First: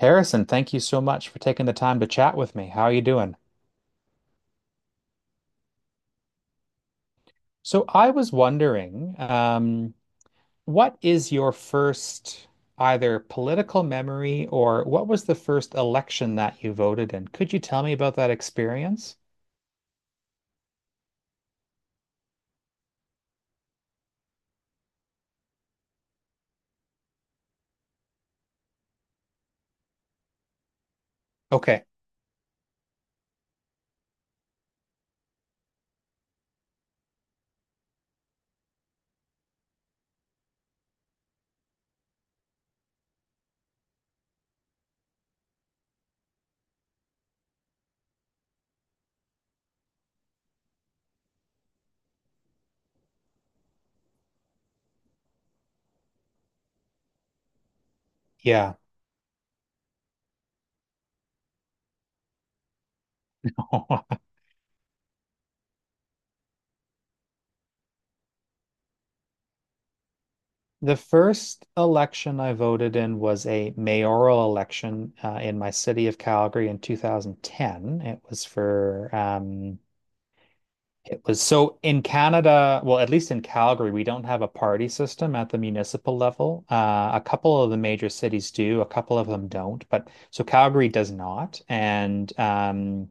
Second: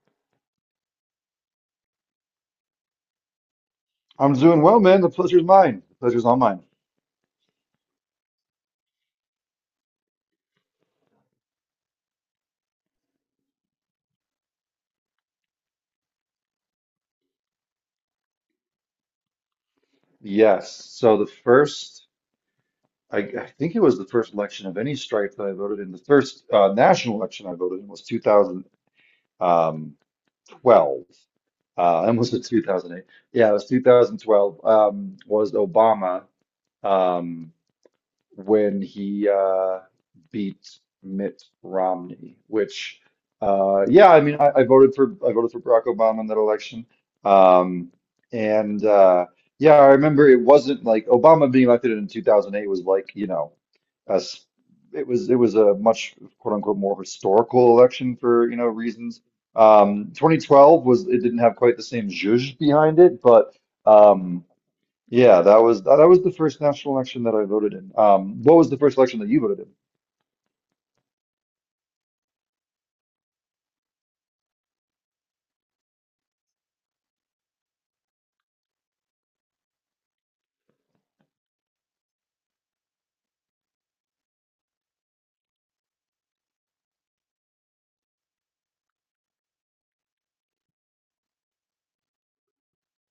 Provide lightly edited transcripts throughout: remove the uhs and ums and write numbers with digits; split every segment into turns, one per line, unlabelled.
Harrison, thank you so much for taking the time to chat with me. How are you doing?
I'm doing well, man. The pleasure's mine. The pleasure's all mine.
So I was wondering, um, what is your first either political memory, or what was the first election that you voted in? Could you tell me about that experience?
Yes. So the first, I think it was the first election of any stripe that I voted in. The first national election I voted in was 2012.
Okay,
I almost said 2008. Yeah, it was 2012. Was Obama. Um, when he beat Mitt Romney, which, yeah, I mean, I voted for Barack Obama in that election, um, and yeah, I remember it wasn't like Obama being elected in 2008 was, like, you know, as it was a much quote unquote more historical election for you know
yeah.
reasons. 2012, was it didn't have quite the same zhuzh behind it, but. Um, yeah, that was the first national election that I voted in. What was the first election that you voted
The first election I voted in was a mayoral election in my city of Calgary in 2010. It was for It was so in Canada, well, at least in Calgary, we don't have a party system at the municipal level. A couple of the major cities do, a couple of them don't. But so Calgary does not. And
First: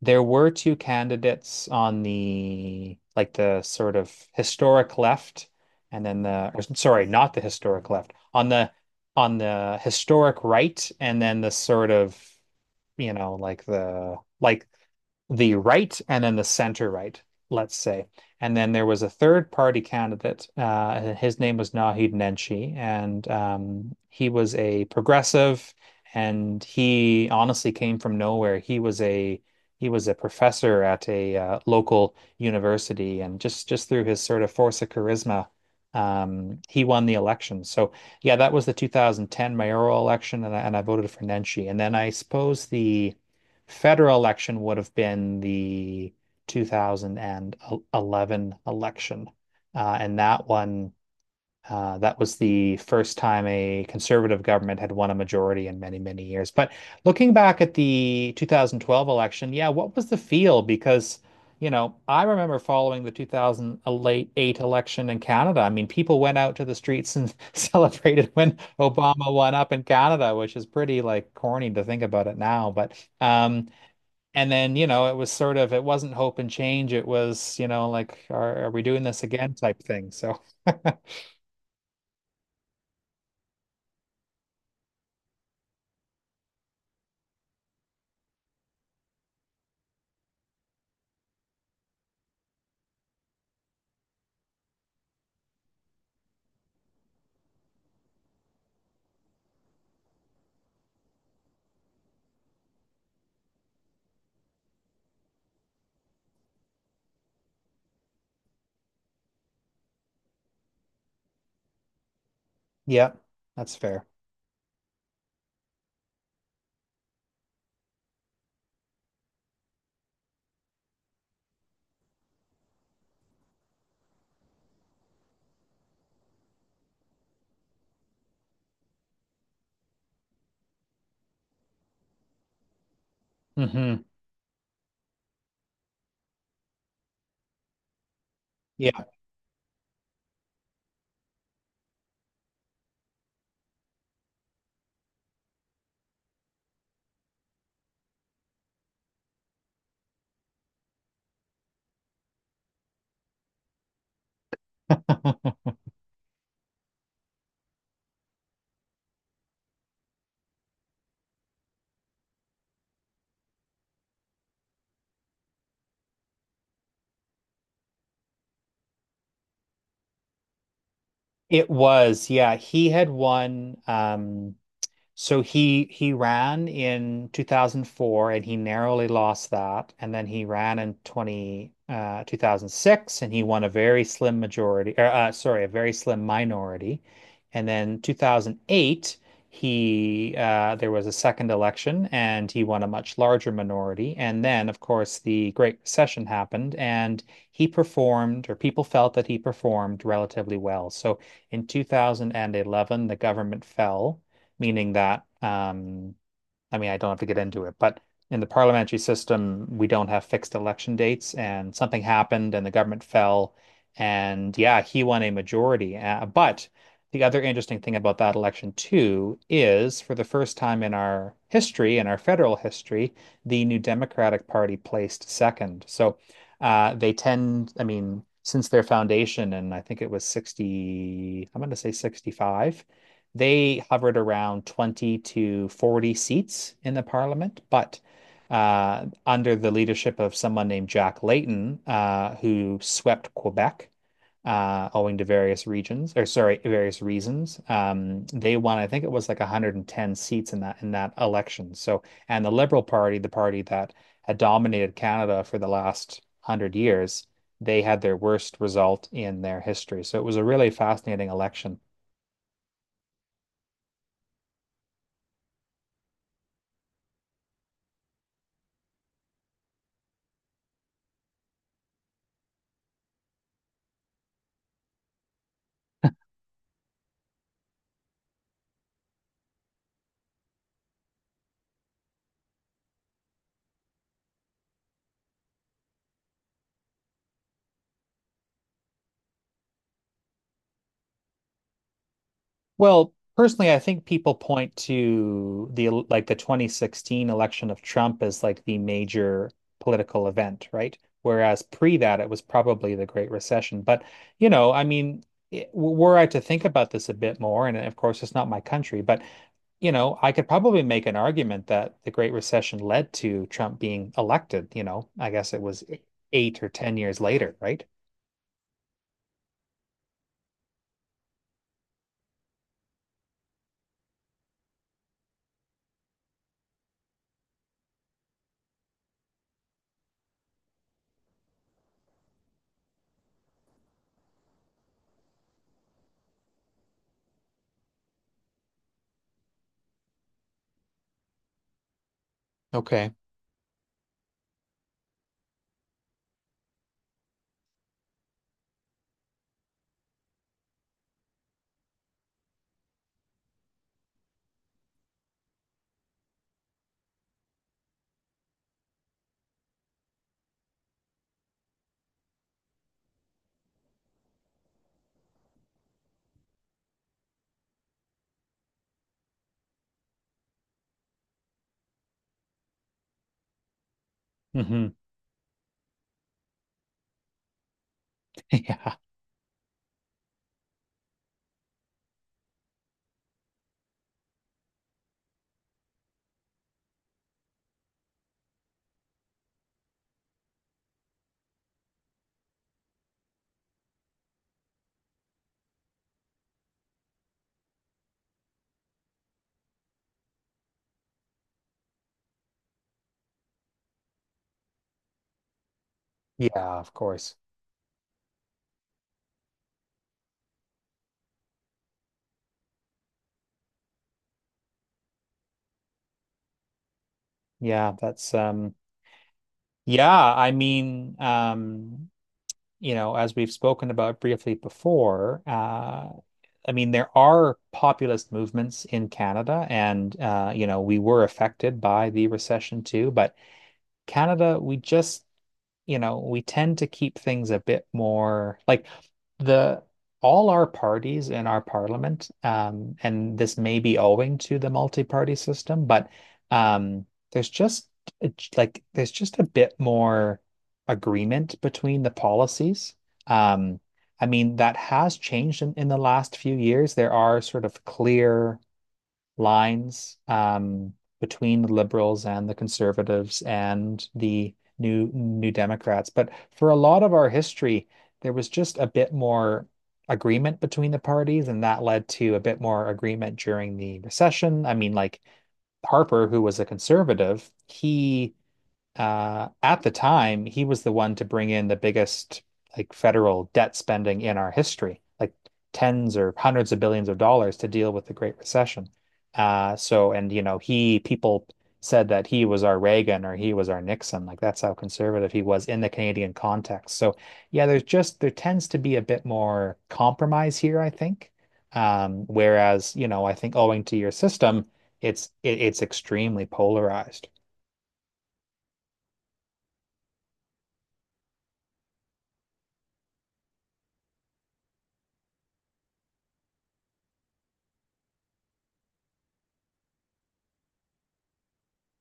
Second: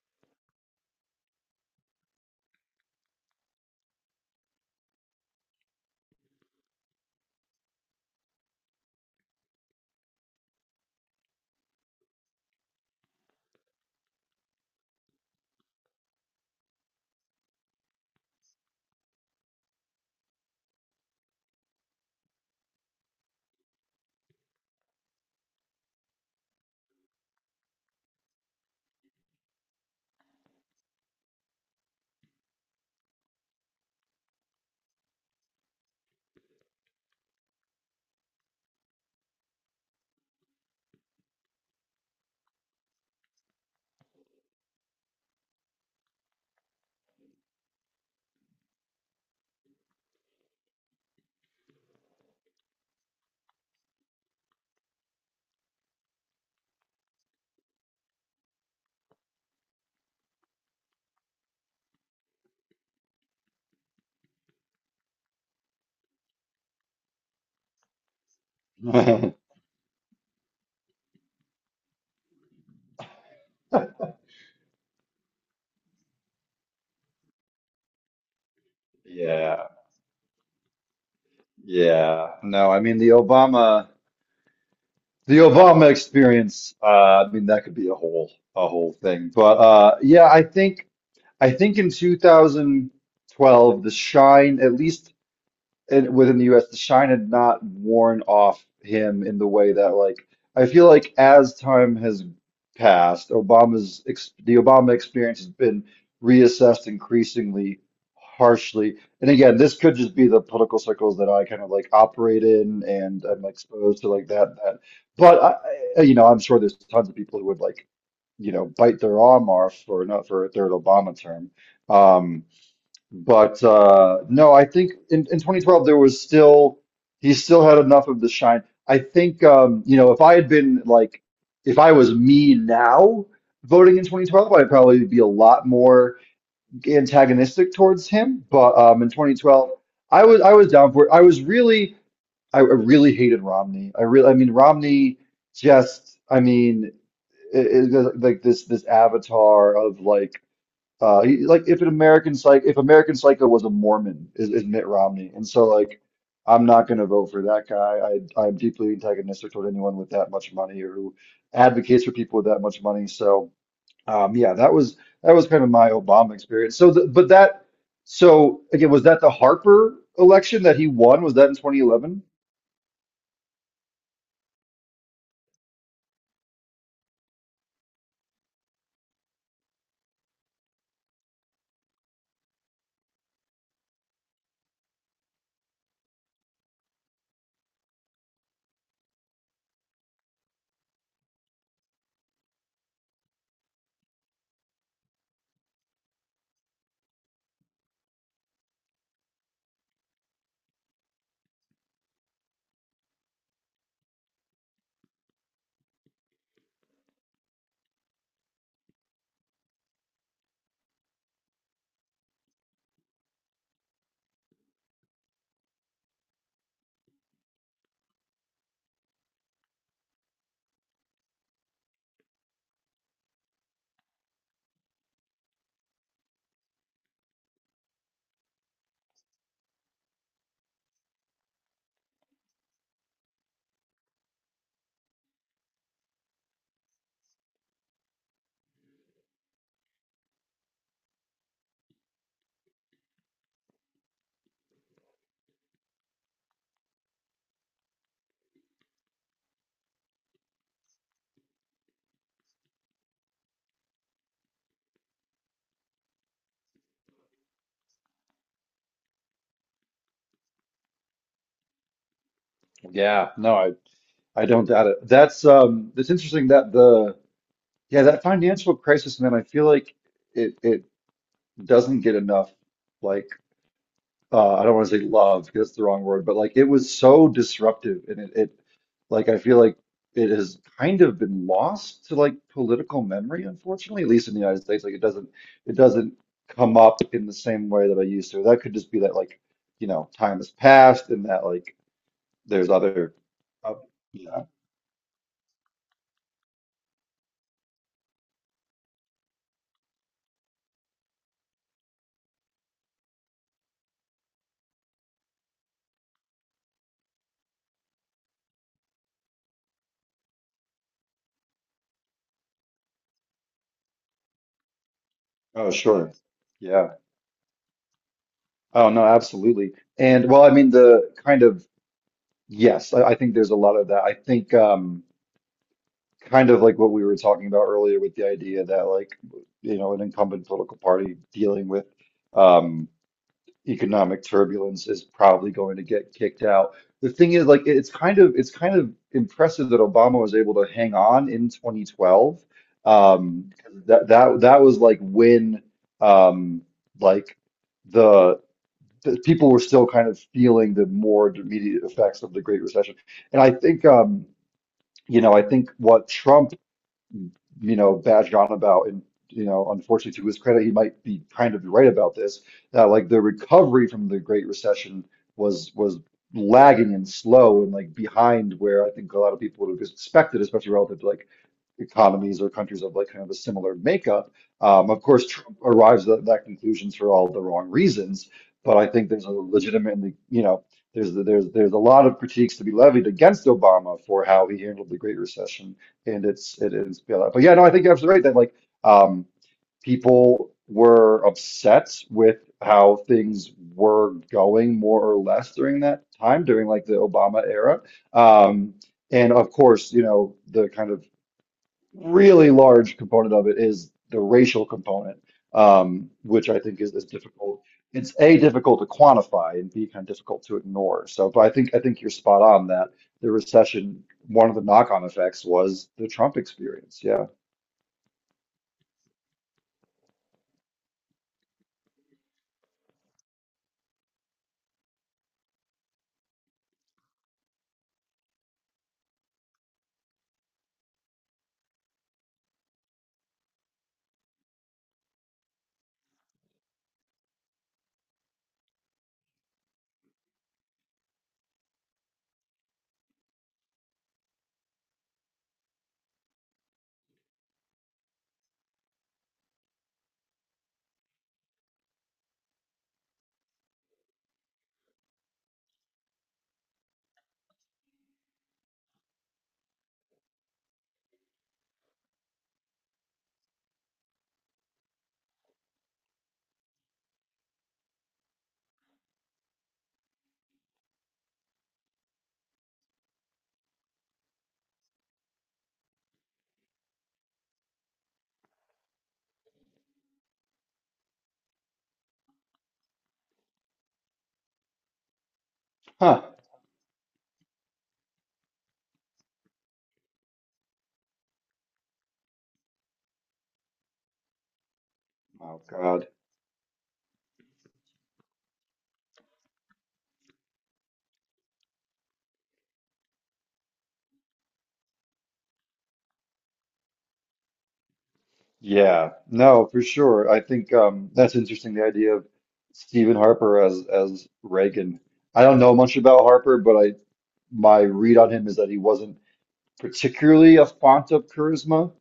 There were two candidates on the sort of historic left, and then sorry, not the historic left, on the historic right, and then the sort of you know like the like the right and then the center right, let's say. And then there was a third party candidate. His name was Nahid Nenshi, and he was a progressive, and he honestly came from nowhere. He was a professor at a local university, and just through his sort of force of charisma, he won the election. So yeah, that was the 2010 mayoral election, and I voted for Nenshi. And then I suppose the federal election would have been the 2011 election. And that one, that was the first time a conservative government had won a majority in many, many years. But looking back at the 2012 election, yeah, what was the feel? Because, you know, I remember following the 2008 election in Canada. I mean, people went out to the streets and celebrated when Obama
in?
won up in Canada, which is pretty like corny to think about it now. But um, and then, you know, it was sort of, it wasn't hope and change. It was, you know, like, are we doing this again
Yeah,
type thing. So,
yeah. No, I mean the Obama experience, I mean that could be a whole thing. But yeah, I think in 2012 the shine, at least and within the US, the shine had not worn off him in the way that, like, I feel like as time has passed, Obama's ex the Obama experience has been reassessed increasingly harshly. And again, this could just be the political circles that I kind of like operate in
yeah,
and I'm
that's
exposed
fair.
to, like that that. But you know, I'm sure there's tons of people who would like, you know, bite their arm off for not for a third Obama term. Um, but no, I think in 2012 there was still, he still had enough of the shine. I think, you know, if I had been like, if I was me now voting
Hmm.
in 2012, I'd probably be a lot more antagonistic towards him. But
Yeah.
in 2012, I was down for it. I really hated Romney. I mean Romney just I mean is like this avatar of, like, if an if American Psycho was a Mormon, is Mitt Romney, and so like, I'm not going to vote for that guy. I'm deeply antagonistic toward anyone with that much money or who advocates for people with that much money. So yeah, that was kind of my Obama experience. So again, was that the Harper election that he won? Was that in
It
2011?
was. Yeah. He had won. So he ran in 2004 and he narrowly lost that. And then he ran in 20, 2006, and he won a very slim majority, or, sorry, a very slim minority. And then 2008, he there was a second election and he won a much larger minority. And then, of course, the Great Recession happened and he performed, or people felt that he performed relatively well. So in 2011, the government fell, meaning that I mean, I don't have to get into it, but in the parliamentary system, we don't have fixed election dates, and something happened, and the government fell, and yeah, he won a majority. But the other interesting thing about that election too is, for the first time in our history, in our federal history, the New Democratic Party placed second. So I mean, since their foundation, and I think it was 60, I'm going to say 65, they hovered around 20 to 40 seats in the parliament, but under the leadership of someone named Jack Layton, who swept Quebec owing to various regions, or sorry, various reasons. They won, I think it was like 110 seats in that election. So, and the Liberal Party, the party that had dominated Canada for the last 100 years, they had their worst result in their history. So it was a really fascinating election.
Yeah, no, I don't doubt it. That's, it's interesting that the, yeah, that financial crisis, man. I feel like it doesn't get enough like, I don't want to say love because that's the wrong word, but like it was so disruptive, and it like, I feel like it has kind of been lost to like political memory, unfortunately, at least in the United States. Like it doesn't, it doesn't come up in the same way that I used to. That could just be that like, you know, time has passed and that like there's
Well,
other,
personally,
uh,
I think people
yeah.
point to like the 2016 election of Trump as like the major political event, right? Whereas pre that, it was probably the Great Recession. But, you know, I mean, were I to think about this a bit more, and of course, it's not my country, but, you know, I could probably make an argument that the Great Recession led to Trump being elected. You know, I guess it
Oh,
was
sure.
eight or
Yeah.
10 years later, right?
Oh no, absolutely. And well, I mean the kind of, yes, I think there's a lot of that. I think kind of like what we were talking about earlier, with the idea that like, you know, an incumbent political party dealing with um economic turbulence is probably going to get kicked out. The thing is, like, it's kind of impressive that Obama was able to hang on in 2012.
Okay.
Um that was like when, um like the, the people were still kind of feeling the more immediate effects of the Great Recession. And I think, you know, I think what Trump, you know, badged on about, and you know, unfortunately, to his credit, he might be kind of right about this, that like the recovery from the Great Recession was lagging and slow, and like behind where I think a lot of people would have expected, especially relative to like economies or countries of like kind of a similar makeup.
Hmm.
Of course, Trump arrives at that conclusions for all the wrong reasons, but I
Yeah.
think there's a legitimately, you know, there's a lot of critiques to be levied against Obama for how he handled the Great Recession and its it is bailout. But yeah, no, I think you're absolutely right that like, um, people were upset with how things were going, more or less, during that time, during like the Obama era. Um, and of course, you know, the kind of really large component of it is the racial component, which I
Yeah,
think
of
is
course.
difficult. It's A, difficult to quantify and B, kind of difficult to ignore. So, but I think you're spot on that the recession, one of the knock-on effects was the Trump experience. Yeah.
Yeah, that's um Yeah, I mean, you know, as we've spoken about briefly before, I mean, there are populist movements in Canada, and you know, we were affected by the recession too, but Canada, we just you know, we tend to keep things a bit more like the All our parties in our parliament, and this may be owing to the multi-party system, but um, there's just it's like there's just a bit more agreement between the policies. Um, I mean, that has changed in the last few years. There are sort of clear lines between the liberals and the conservatives and the New Democrats. But for a lot of our history, there was just a bit more agreement between the parties, and that led to a bit more agreement during the recession. I mean, like Harper, who was a conservative, he at the time, he was the one to bring in the biggest like federal debt spending in our history, like tens
Huh.
or hundreds of billions of dollars to deal with the Great Recession. So, and you know, he people said that he was our Reagan or he was our Nixon. Like that's how conservative he
Oh
was in the
God.
Canadian context. So, yeah, there's just there tends to be a bit more compromise here, I think. Whereas, you know, I think owing to your system, it's extremely polarized.
Yeah. No, for sure. I think, that's interesting, the idea of Stephen Harper as Reagan. I don't know much about Harper, but I, my read on him is that he wasn't particularly a font of charisma.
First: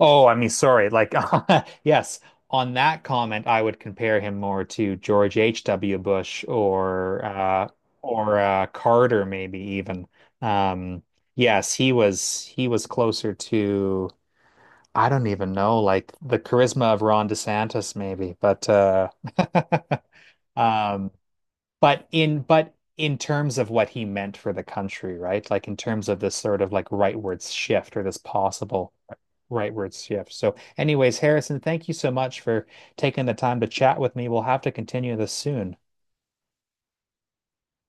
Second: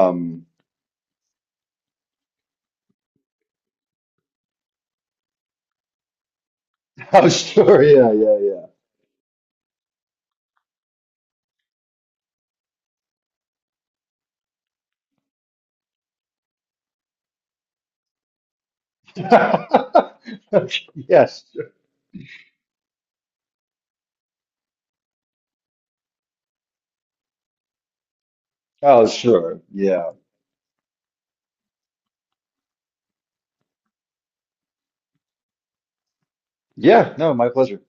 Oh, I mean, sorry. Like, yes, on that comment, I would compare him more to George H.W. Bush, or
oh, sure, yeah,
Carter, maybe even. Um, yes, he was closer to, I don't even know, like the charisma of Ron DeSantis, maybe. But
yeah, yeah.
um,
Yes.
but in terms of what he meant for the country, right? Like in terms of this sort of like rightward shift or this possible
Oh, sure,
rightward
yeah,
shift. So, anyways, Harrison, thank you so much for taking the time to chat with me. We'll have to continue this soon.
yeah. No, my pleasure.